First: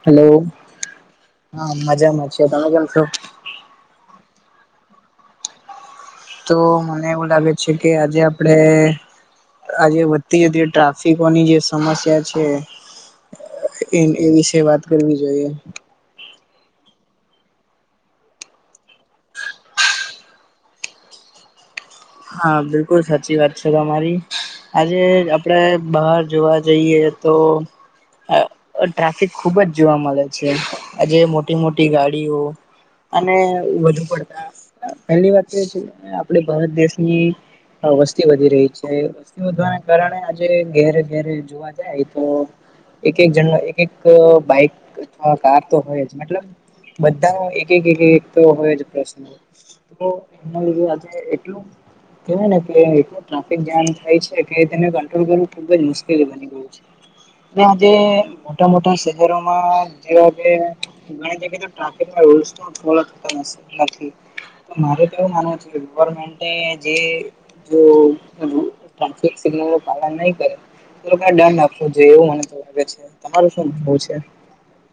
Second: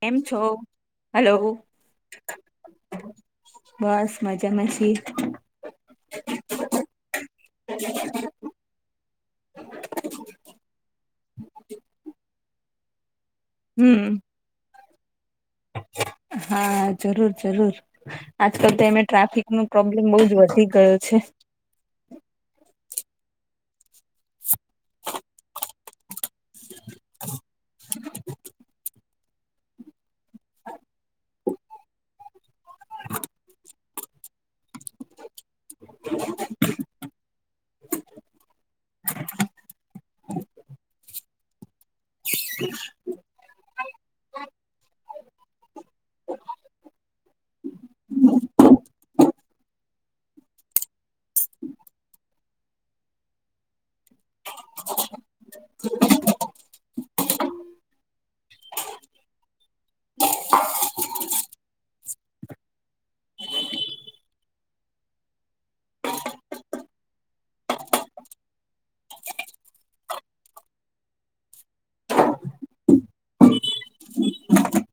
કેમ હેલો. છો હલો હા, મજામાં છું, તમે કેમ છો? બસ મજામાં છીએ. તો મને એવું લાગે છે કે આજે આ પડે, આ જે વધતી જતી ટ્રાફિકોની જે સમસ્યા છે એ હમ એ વિશે વાત કરવી જોઈએ. હા, જરૂર જરૂર. આજકાલ તો એમેય ટ્રાફિકનો પ્રોબ્લેમ બઉ જ વધી ગયો છે. હા, બિલકુલ સાચી વાત છે તમારી. આજે આપડે બહાર જોવા જઈએ તો અ અ ટ્રાફિક ખુબ જ જોવા મલે. છે, આજે મોટી-મોટી ગાડીઓ અને વધુ પડ પહેલી વાત તો એ છે આપડે ભારત દેશ ની વસ્તી વધી રહી છે, વસ્તી વધવાના કારણે આજ [unintelligible] ઘેરે-ઘેરે જોવા જાય તો [inaudible] એક-એક જણનો એક-એક બાઈક અથવા કાર તો હોય જ મતલબ બધાનો એક-એક-એક તો હોય જ પ્રસનલ. તો એના લીધે આજ એટલું કેવાય ને કે એટલું ટ્રાફિક જામ થાય છે કે તેને કંટ્રોલ કરવું ખુબ જ મુશ્કેલી બની ગયું છે. ને આજે મોટા-મોટા શહેરોમાં જેવા કે ઘણી જગ્યાએ તો ટાફિકના રૂલ્સ પણ ફોલો થતા નથી. મારે તો એવું માનવું છે ગવર્મેન્ટે જે જો ટાફિક સિગ્નલનું પાલન નઈ કરે એ લોકાને ડર નાખવો જોઈએ એવું મને તો લાગે છે. તમારું શું કેહવું છે?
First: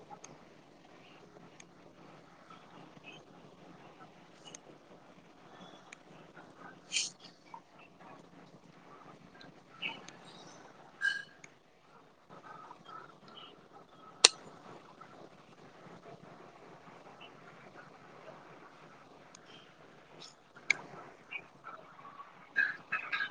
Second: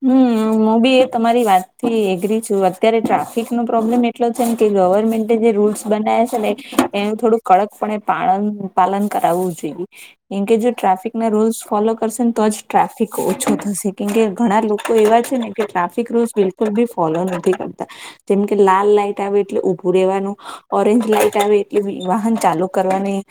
હમ્મ. હું બી એ તમારી વાતથી એગ્રી છું અત્યારે ટ્રાફિક નો પ્રોબ્લેમ એટલો છે ને કે ગવર્મેન્ટ જે રૂલ્સ બનાય છે ને એનું થોડુંક કડકપણે પાન પાલન કરાવવું જોઈએ. કેમકે જો ટ્રાફિક ના રૂલ્સ ફોલો કરશે ને તો જ ટ્રાફિક ઓછો થશે કેમકે ઘણા લોકો એવા જ [unintelligible] ને કે ટ્રાફિક રૂલ્સ બિલકુલ બી ફોલો નથી કરતા. જેમ કે લાલ લાઈટ આવે એટલે ઉભું રહેેવાનું ઓરેન્જ લાાઈટ આવે એટલે વાહન ચાલુ કરવાની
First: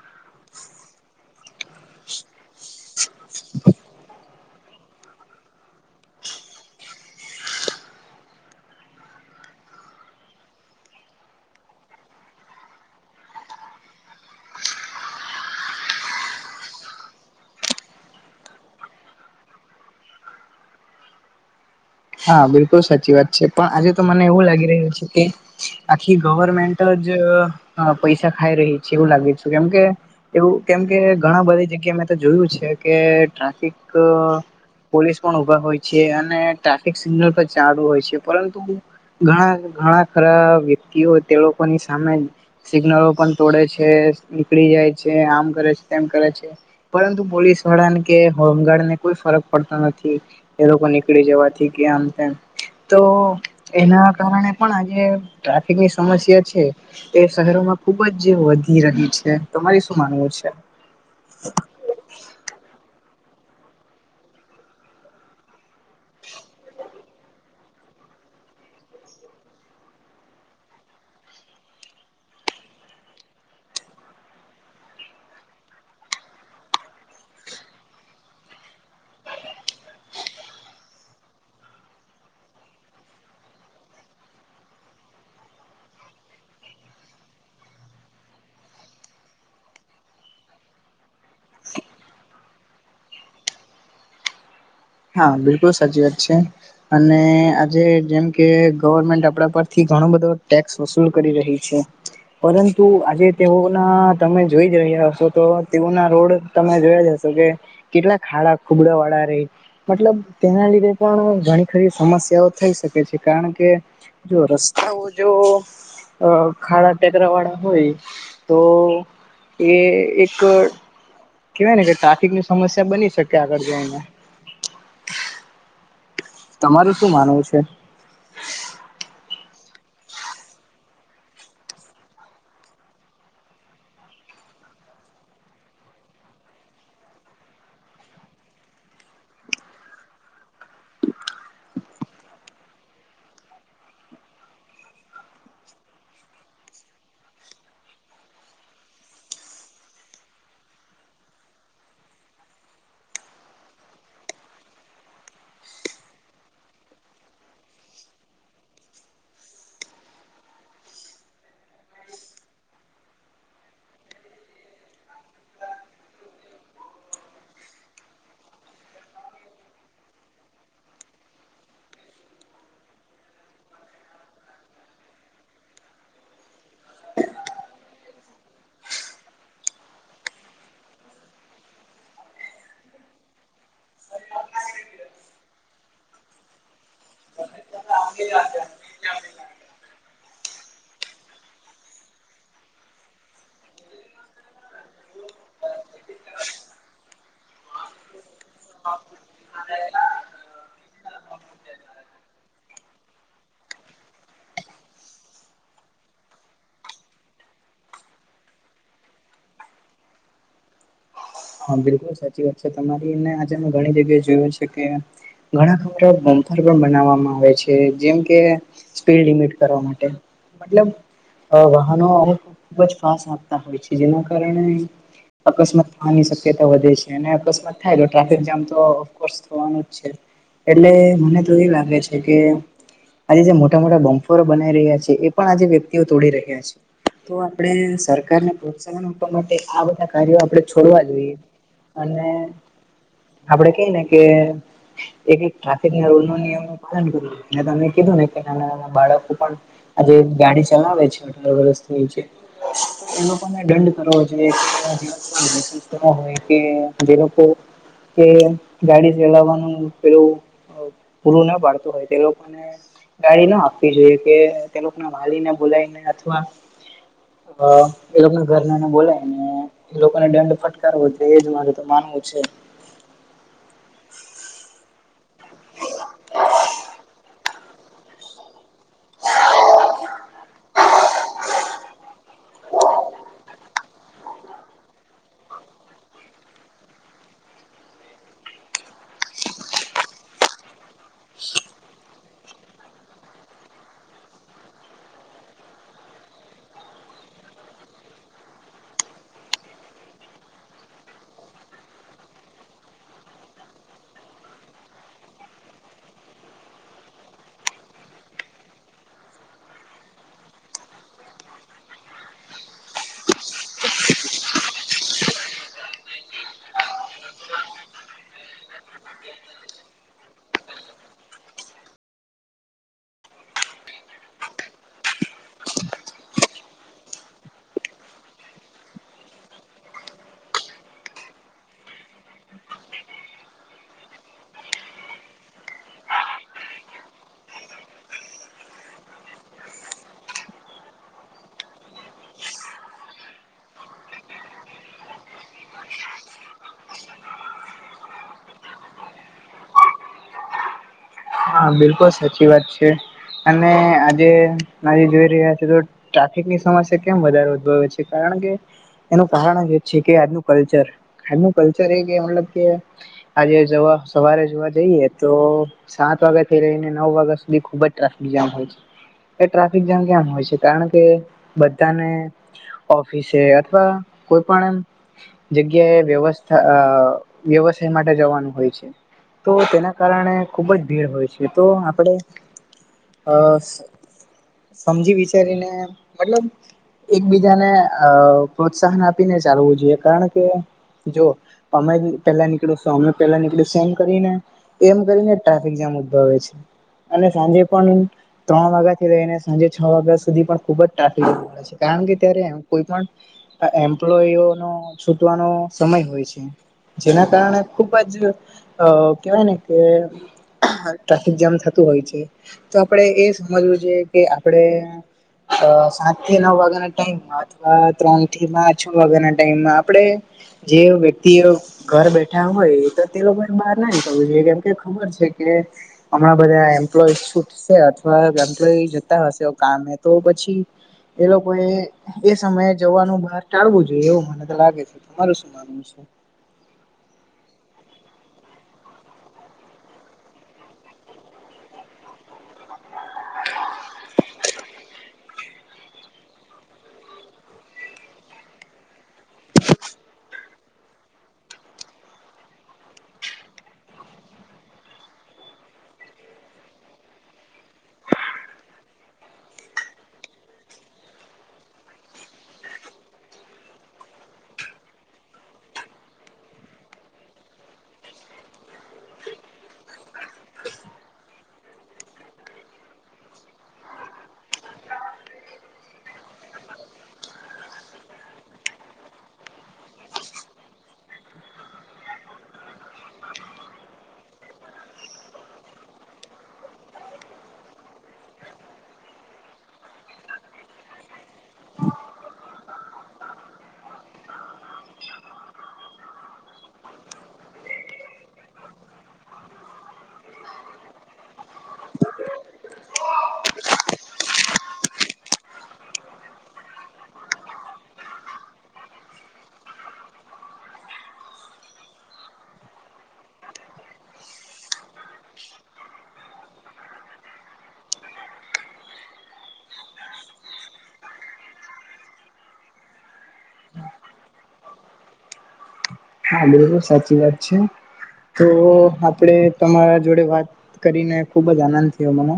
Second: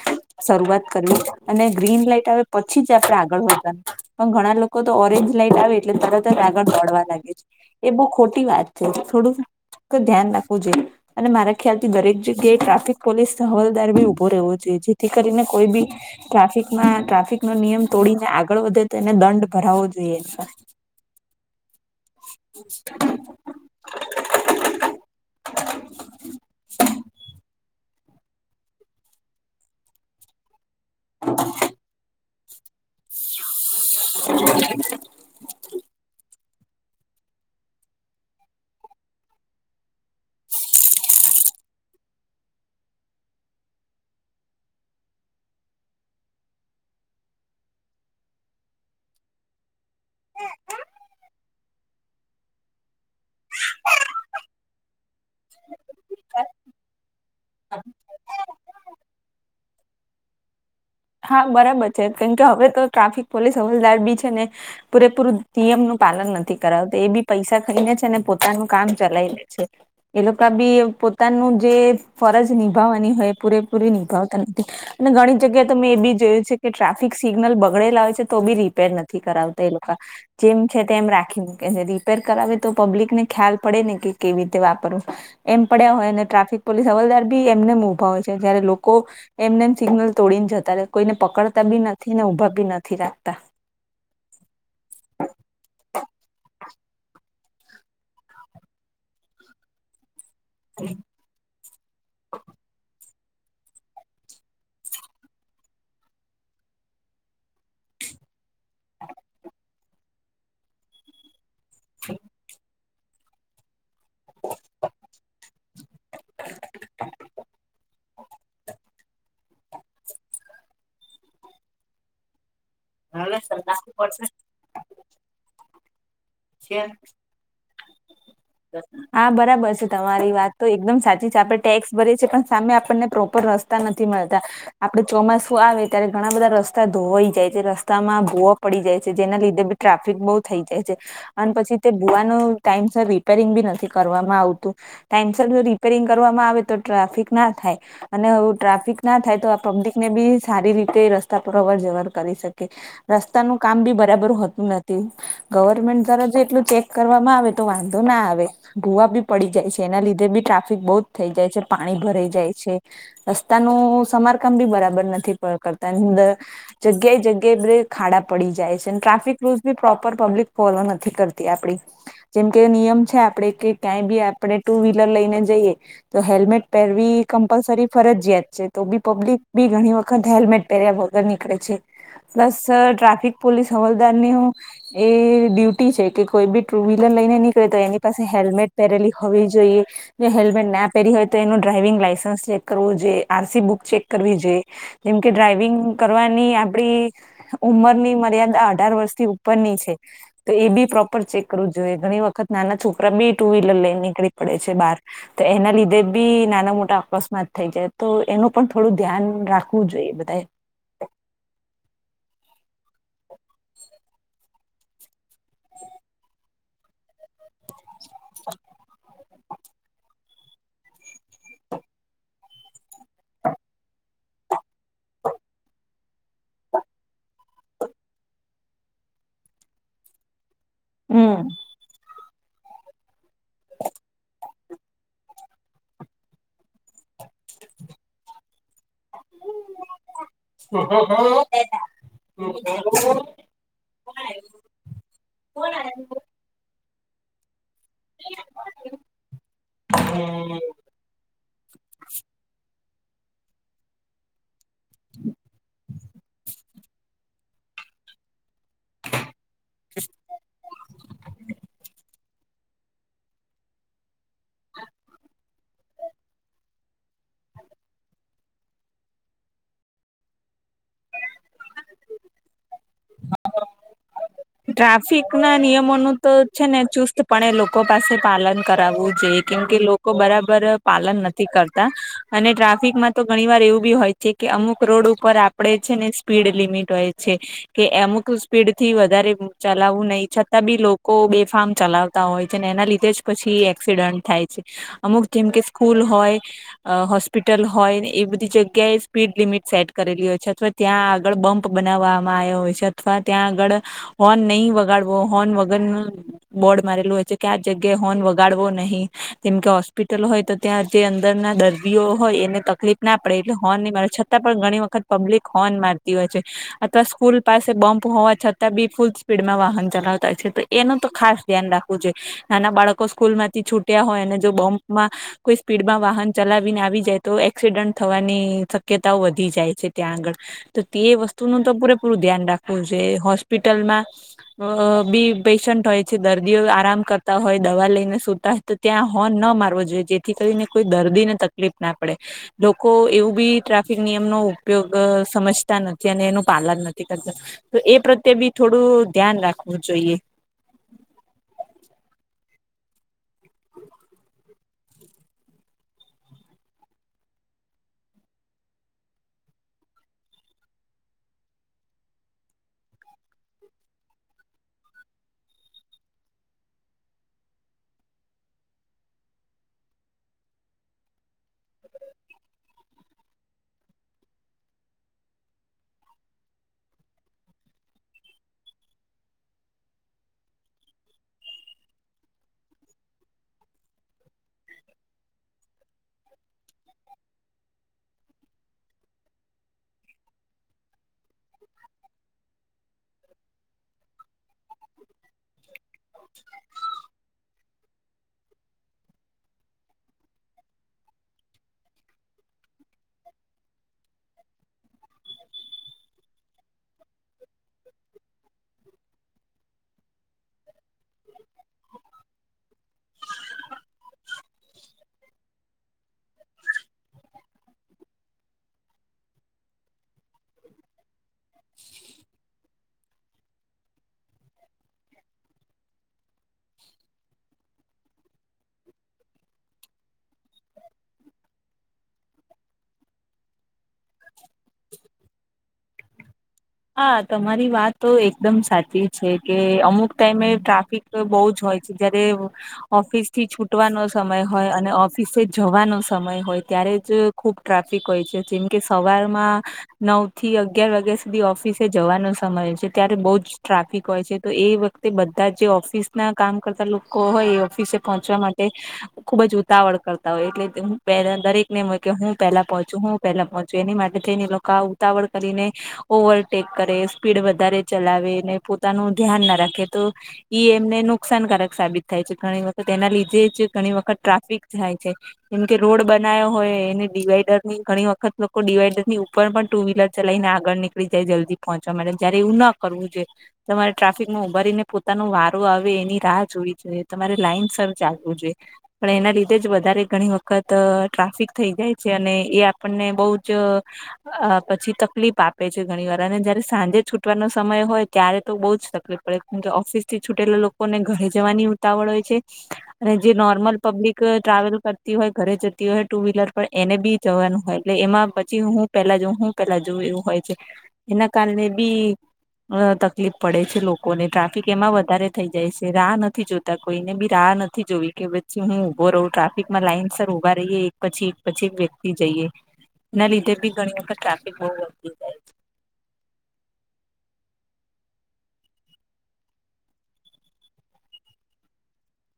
શરૂઆત કરવી અને ગ્રીન લાઈટ આવે પછી જ આપડે આગળ વધવાનું. પણ ઘણા લોકો તો ઓરેન્જ લાાઈટ આવે એટલે તરત જ આગળ મળવા લાગે છે એ બહું ખોટી વાત છે થોડું ધ્યાન રાખવું જોઈએ. અને મારા ખ્યાલ થી દરેક જગ્યાએ ટ્રાફિક પોલીસ હવલદાર બી ઉભો રહેવો જોઈએ જેથી કરીને કોઈ બી ટ્રાફિકમાં ટ્રાફિક નો નિયમ તોડીને આગળ વધે તો એને દંડ ભરાવવો જોઈએ એની પા. હા, બિલકુલ સાચી વાત છે. પણ આજે તો મને એવું લાગી રહ્યું છે કે આખી ગવર્મેન્ટ જ અહ પૈસા ખાઈ રહી છે એવું લાગે છે કેમકે એવું કેમ કે ઘણા બધી જગ્યા મેં તો જોયું છે કે ટ્રાફિક અહ પોલીસ પણ ઉભા હોય છે અને ટ્રાફિક સિગ્નલ પણ ચાડુ હોય છે પરંતુ ઘણા ઘણા ખરા વ્યક્તિઓ તે લોકોની સામે સિગ્નલો પણ તોડે છે નીકળી જાય છે આમ કરે છે તેમ કરે છે. પરંતુ પોલીસ વાળાને કે હોમગાર્ડ ને કોઈ ફરક પડતો નથી એ લોકો નીકળી જવા થી કે આમ તેમ તો એના કારણે પણ આજે ટ્રાફિક ની સમસ્યા છે એ શહેરોમાં ખુબ જ વધી રહી છે. તમારે શું માનવું છે? હા, બરાબર છે. કેમકે હવે તો ટ્રાફિક પોલીસ હવલદાર બી છે ને પૂરેપૂરું નિયમ નું પાલન નથી કરાવત એ બી પૈસા ખાઈને છે અનેને પોતાનું કામ ચલાય લે છે. એ લોકો બી પોતાનું જે ફરજ નિભાવવાની હોય પૂરેપૂરી નિભાવતા નથી. અને ઘણી જગ્યા તો મેં એબી જોયું છે કે ટ્રાફિક સિગ્નલ બગડેલા હોય છે તો બી રીપેર નથી કરાવતા એ લોકા. જેમ છે તેમ રાખી મૂકે છે રિપેર કરાવે તો પબ્લિક ને ખ્યાલ પડે ને કે કેવી રીતે વાપરવું. એમ પડ્યા હોય અને ટ્રાફિક પોલીસ હવલદાર બી એમને ઉભા હોય છે જયારે લોકો એમને એમ સિગ્નલ તોડીને જતા કોઈને પકડતા બી નથી ને ઊભા બી નથી રાખતા. હા, બિલકુલ સાચી વાત છે. અને આજે જેમ કે ગવર્મેન્ટ આપડા પરથી ઘણો બધો ટેક્સ વસૂલ કરી રહી છે. પરંતુ આજે તેઓના તમે જોઈ રહ્યા હસોં તો તેઓ ના રોડ તમે જોયા જશો કે કેટલા ખાડા ખુબડા વાળા રહી મતલબ તેના લીધે પણ ઘણી ખરી સમસ્યાઓ થઈ શકે છે. કારણ કે જો રસ્તાઓ જો અહ ખાડા ટેકરાવાળા હોય તો એ એક કેવાય ને કે ટ્રાફિકની સમસ્યા બની શકે હવે સર આગળ નાખવું જઈને. પડશે છે તમારું શું માનવું છે? [unintelligible] હા, બરાબર છે તમારી વાત તો એકદમ સાચી છે. આપડે ટેક્સ ભરી છેએ પણ સામે આપણને પ્રોપર રસ તા નથી મળતા. આપડે ચોમાસું આવે ત્યારે ઘણા બધા રસ્તા ધોવાઈ જાય છે. રસ્તામાં ભોવા પડી જાય છે જેના લીધે બી ટ્રાફિક બહુ થઈ જાય છે. અને પછી તે ભુવાનું ટાઈમ સર રિપેરિંગ બી નથી કરવામાં આવતું. ટાઈમસર નું રિપેરિંગ કરવામાં આવે તો ટ્રાફિક ના થાય. અને હું ટ્રાફિક ના થાય તો આ પબ્લિક ને બી સારી રીતે રસ્તા પર અવર જવર કરી શકે. રસ્તાનું કામ બી બરાબર હોતું નથી ગવર્મેન્ટ જ્યારે એટલું ચેક કરવામાં આવે તો વાંધો ના આવે. ધોવા બી પડી જાય છે એના લીધે બી ટ્રાફિક બહુ જ થઈ જાય છે પાણી ભરાઈ જાય છે. રસ્તાનું સમારકામ બી બરાબર નથી ક-કરતા ની અંદર. જગ્યા એ જગ્યા એ બધે ખાડા પડી જાય છે અને ટ્રાફિક રૂલ્સ બી પ્રોપર પબ્લિક ફોલવા નથી. નથી કરતી આપડી જેમ કે નિયમ છે આપણે કે ક્યાંય બી આપણે ટુ વ્હીલર લઈને જઈએ. તો હેલ્મેટ પહેરવી કમ્પલસરી ફરજયાત છે તો બી પબ્લિક બી ઘણી વખત હેલ્મેટ પેર્યા વગર નીકળે છે. પ્લસ અહ ટ્રાફિક પોલીસ હવાલદારને એ ડ્યુ ટી છે કે કોઈ બી ટુ વ્હીલર લઈને નીકળે તો એની પાસે હેલ્મેટ પહેરેલી હોવી જોઈએ. જે હેલ્મેટ ના પહેરી હોય તો એનું ડ્રાઈવિંગ લાઇસન્સ ચેક કરવું જોઈએ આરસી બુક ચેક કરવી જોઈએ. જેમ કે ડ્રાઈવિંગ કરવાની આપડી. ઉંમરની મર્યાદા અઢાર વર્ષથી ઉપરની છે. તો એ બી પ્રોપર ચેક કરવું જોઈએ ઘણી વખત નાના છોકરા બી ટુ વ્હીલર લઈને નીકળી પડે છે બહાર. તો એના લીધે બી નાના મોટા અકસ્માત થઈ જાય તો એનું પણ થોડું ધ્યાન રાખવું જોઈએ બધા. હા બિલકુલ સાચી વાત છે તમારીને આજે મેં ઘણી જગ્યાએ જોયું છે કે. ઘણા ખરા બમપર બનાવવામાં આવે છે જેમ કે સ્પીડ લિમિટ કરવા માટે. મતલબ વાહનો અમુક ખુબ જ ફાસ્ટ આપતા હોય છે જેના કારણે. અકસ્માત. ની શક્યતા વધે છે અને અકસ્માત થાય તો ટ્રાફિક જામ તોકો થવાનું છે. એટલે મને હમ તો એ લાગે છે કે. આજે જે મોટા મોટા બમ્ફોરો બનાઈ રહ્યા છે એ પણ આજે વ્યક્તિઓ તોડી રહ્યા છે. તો આપણે સરકારને પ્રોત્સાહન આપવા માટે આ બધા કાર્યો. આપણે છોડવા જોઈએ અને. હમ આપડે કઈ ને કે એક એક ટ્રાફિક રૂલ નો નિયમ નું પાલન કરવું. મે તમે કીધું ને નાના નાના બાળકો પણ. આજે ગાડી ચલાવે છે અઢાર વરષથી નીચે. એ લોકોને દંડ કરવો જોઈએ હો. કે. ગાડી ચલાવવાનું પેલું પૂરું ના પાડતું હોય તે લોકોને. ગાડી ના આપવી જોઈએ કે તે ના વાલીને બોલાઈને અથવા. એ આપને ઘર ના એને બોલાય ને. એ લોકોને દંડ ફટકારવો એજ મારે તો માનવું છે. ટ્રાફિક ના નિયમો ન તો છે ને ચુસ્તપણે લોકો પાસે પાલન કરાવવું જોઈ. કેમ કે લોકો બરાબર પાલન નથી કરતા. અને ટ્રાફિકમાં તો ઘણી વાર એવું બી હોય છે કે અમુક રોડ ઉપર આપડે છે ને સ્પીડ લિમિટ હોય છે. કે અમુક સ્પીડ થી વધારે. ચલાવવું નહીિ છતાં બી લોકો બેફારમ ચલાવતા હોય છે ને એના લીધે જ પછી એક્સિડન્ટ થાય છે અમુક જેમ કે સ્કૂલ હોય. અ હોસ્પિટલ હોય ને એ બધી જગ્યાએ સ્પીડ લિમિટ સેટ કરેલી હોય છે અથવા. ત્યાં આગળ બમ્પ બનાવવામાં આવ્યા હોય છે અથવા ત્યાં આગળમેં હોર્ન નહીં વગાડવો હોર્ન વગર. બોર્ડ મારેલું હોય છે ક્યાં જગ્યાએ હોર્ન વગાડવો નહીં. જેમ કે હોસ્પિટલ હોય તો ત્યાં જે અંદર ના દર્દીઓ હોય એને તકલીફ ના પડે એટલે હો મા. પણ ઘણી વખત પબ્લિક હોર્ન મારતી હોય છે અથવા સ્કૂલ પાસે બમ્પ હોવા છતાં બી. ફૂલ સ્પીડમાં વાહન ચલાવતા છે તો એનું તો ખાસ ધ્યાન રાખવું જોઈએ. નાના બાળકો સ્કૂલ માંથી છૂટ્યા હોય અને જો બોમ્બમાં. કોઈ સ્પીડમાં વાહન ચલાવીને આવી જાય તો એક્સિડન્ટ થવાની શક્યતાઓ વધી જાય છે ત્યાં આગળ. તો તે વસ્તુ ન તો પૂરેપૂરું ધ્યાન રાખવું જોઈએ હોસ્પિટલમાં. અ બી પેશન્ટ હોય છે દર્દીઓ આરામ કરતા હોય દવા લઈને સુતા. તો ત્યાં હોન ન મારવો જોઈએ જેથી કરીને કોઈ દર્દીને તકલીફ. ના પડે લોકો એવું બી ટ્રાફિક નિયમ નો ઉપયોગ સમજ. નથી અને એનું પાલન નથી કરત તો એ પ્રત્યે બી થોડું ધ્યાન રાખવું જોઈએ. હા બિલકુલ સાચી વાત છે અને આજે. ના જે જોઈ રહ્યા છે, તો ટ્રાફિક ની સમસ્યા કેમ વધારે ઉદભવે છે કારણ કે. એનું કાહણ જ એ છે કે આજનું કલ્ચર, આજનું કલ્ચર એ કે મતલબ કે. આજે જવા સવારે જોવા જઈએ તો. સાત વાગ્યા થઈ રહીને નવ વાગ્યા સુધી ખુબ જ ટ્રાફિક જામ હોય છે. એ ટ્રાફિક જામ કેમ હોય છે કારણ કે બધાને. ઓફિસે અથવા કોઈ પણ એમ. જગ્યાએ વ્યવસ્થા અ વ્યવસાય માટે જવાનું હોય છે. તો તેના કારણે. ખુબ જ ભીડ હોય છે, તો આપણે અસ સમજી વિચારીને મતલબ. એકબીજાને અ પ્રોત્સાહન આપીને ચાલવું જોઈએ, કારણ કે. જો તમે બી પેલા નીકળો શો, અમે પેલા નીકળી શે એમ કરીને. એમ કરીને ટ્રાફિક જામ ઉદ્ભવે છે, અને સાંજે પણ ત્રણ વાગ્યા થી લઈને સાંજે છ વાગ્યા સુધી પણ ખુબ જ ટ્રાફિકજેવું હોય. પછી કામ બીતરે કોઇ પણ આ એમ્પ્લોયઓ નો છૂટવાનો સમય હોય છે. જેના કારણે ખુબ જ અ કેહેવાય ને કે. ટ્રાફિક જામ થતું હોય છે, તો આપડે એ સમજવું જોઈએ કે આપણે. અ સાત થી નવ વાગ્યા નો ટાઈમ, અથવા ત્રણ થી મા છ વાગ્યાના ટાઈમમાં આપડે જે વ્યક્તિઓ ઘર બેઠા હોય, તો તે લોકોને બહાર ના નીકળવું જોઈએ કેમ કે ખબર છે. કે હમણાં બધા એમ્પ્લોઈ છૂટશે, અથવા એમ્પ્લો જતા હશે ઓ કામે તો પછી. એ લોકોએ. એ સમયે જવાનું બહાર ટાળવું જોઈએ એવું મને તો લાગે છે, તમારું શું માનવું છે? હા તમારી વાત તો એકદમ સાચી છે, કે અમુક ટાઈમે ટ્રાફિક. તો બહુજ હોય છે, જયારે ઓફિસ થી છૂટવાનો સમય હોય, અને ઓફ પીસે જવાનો સમય હોય, ત્યારે જ ખૂબ ટ્રાફિક હોય છે, જેમકે સવારમાં નવ થી અગિયાર વાગ્યા સ ધી ઓફિસે જવાનો સમય છે, ત્યારે બહુ જ ટ્રાફિક હોય છે, તો એ વખતે બધા જે ઓફિસ ના કામ કરતા લોકો હોય, એ ઓફિસે પહોંચવા માટે ખુબ જ ઉતાવળ કરતા હોય, એટલે હુ પેરેન દરેક ને મે કે હું પેલા પહોંચું, હું પેલા પહોંચ, એની માટે થઈને લોકો આ ઉતાવળ કરીને. ઓવલટેક કરે, સ્પીડ વધારે ચલાવે, ને પોતાનું ધ્યાન ના રાખે તો ઈ એમને નુકસાનકારક સાબિત થાય છે, ઘણી વખત એના લીધે જ ઘણી વખત ટ્રાફિક થાય છે. એમ કે રોડ બના્યો હોય, એને ડિવાઈડરની ઘણી વખત લોકો ડિવાઈડરની ઉપર પણ ટુ વ્હીલર ચલાઈ ને આગળ નીકળી જાય, જલ્દી પહોંચવા માટે જયારે એવું ના કરવું જોએ. તમારે ટ્રાફિકમાં ઉભાારીને પોતાનો વારો આવે એની રાહ જોવી જોઈએ, તમારે લાઈન સર ચાલવું જોઈએ. પણ એના લીધે જ વધારે ઘણી વખત ટ્રાફિક થઈ જાય છે, અને એ આપણને બહુ જ અ પછી તકલીફ આપ પે છે ઘણી વાર, અને જયારે સાંજે છૂટવાનો સમય હોય, ત્યારે તો બહુ જ તકલીફ પડે કેમકે ઓફિસ થી છૂટેલા લોક કોને ઘરે જવાની ઉતાવળ હોય છે. અને જે નોર્મલ પબ્લિક ટ્રાવેલ કરતી હોય, ઘરે જતી હોય, ટુ વ્હીલર પર એને બી જવાનું હોય, એટલે એમાં પછી હું પેલા જઉ, હું પેલા જઉ, એવું હોય. છે એના કારણે બી. અ તકલીફ પડે છે લોકોને, ટ્રાફિક એમાં વધારે થઈ જાય છે, રાહ નથી જોત તા કોઈને બી રાહ નથી જોવી, કે પછી હું ઊભો રહું, ટ્રાફિકમાં લાઈનસ ઉભા રહીએ. પછી એક પછી એક વ્યક્તિ જઈએ, એના લીધે બી ઘણી વખત ટ્રાફિક બહુ હોય. [unintelligible] હાલો, સાચી વાત છે. તો! આપડે તમારા જોડે વાત કરીને ખુબ જ આનંદ થયો મને.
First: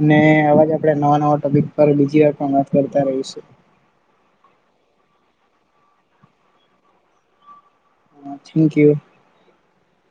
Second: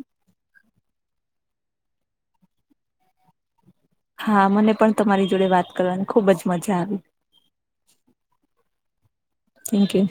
અને આવાજ આપણે નવા નવા ટોપિક પર બીજી વાર પણ વાત કરતા રહીશું. હા મને પણ તમારી જોડે વાત કરવાની ખુબ જ મજા આવી. Thank you. Thank you.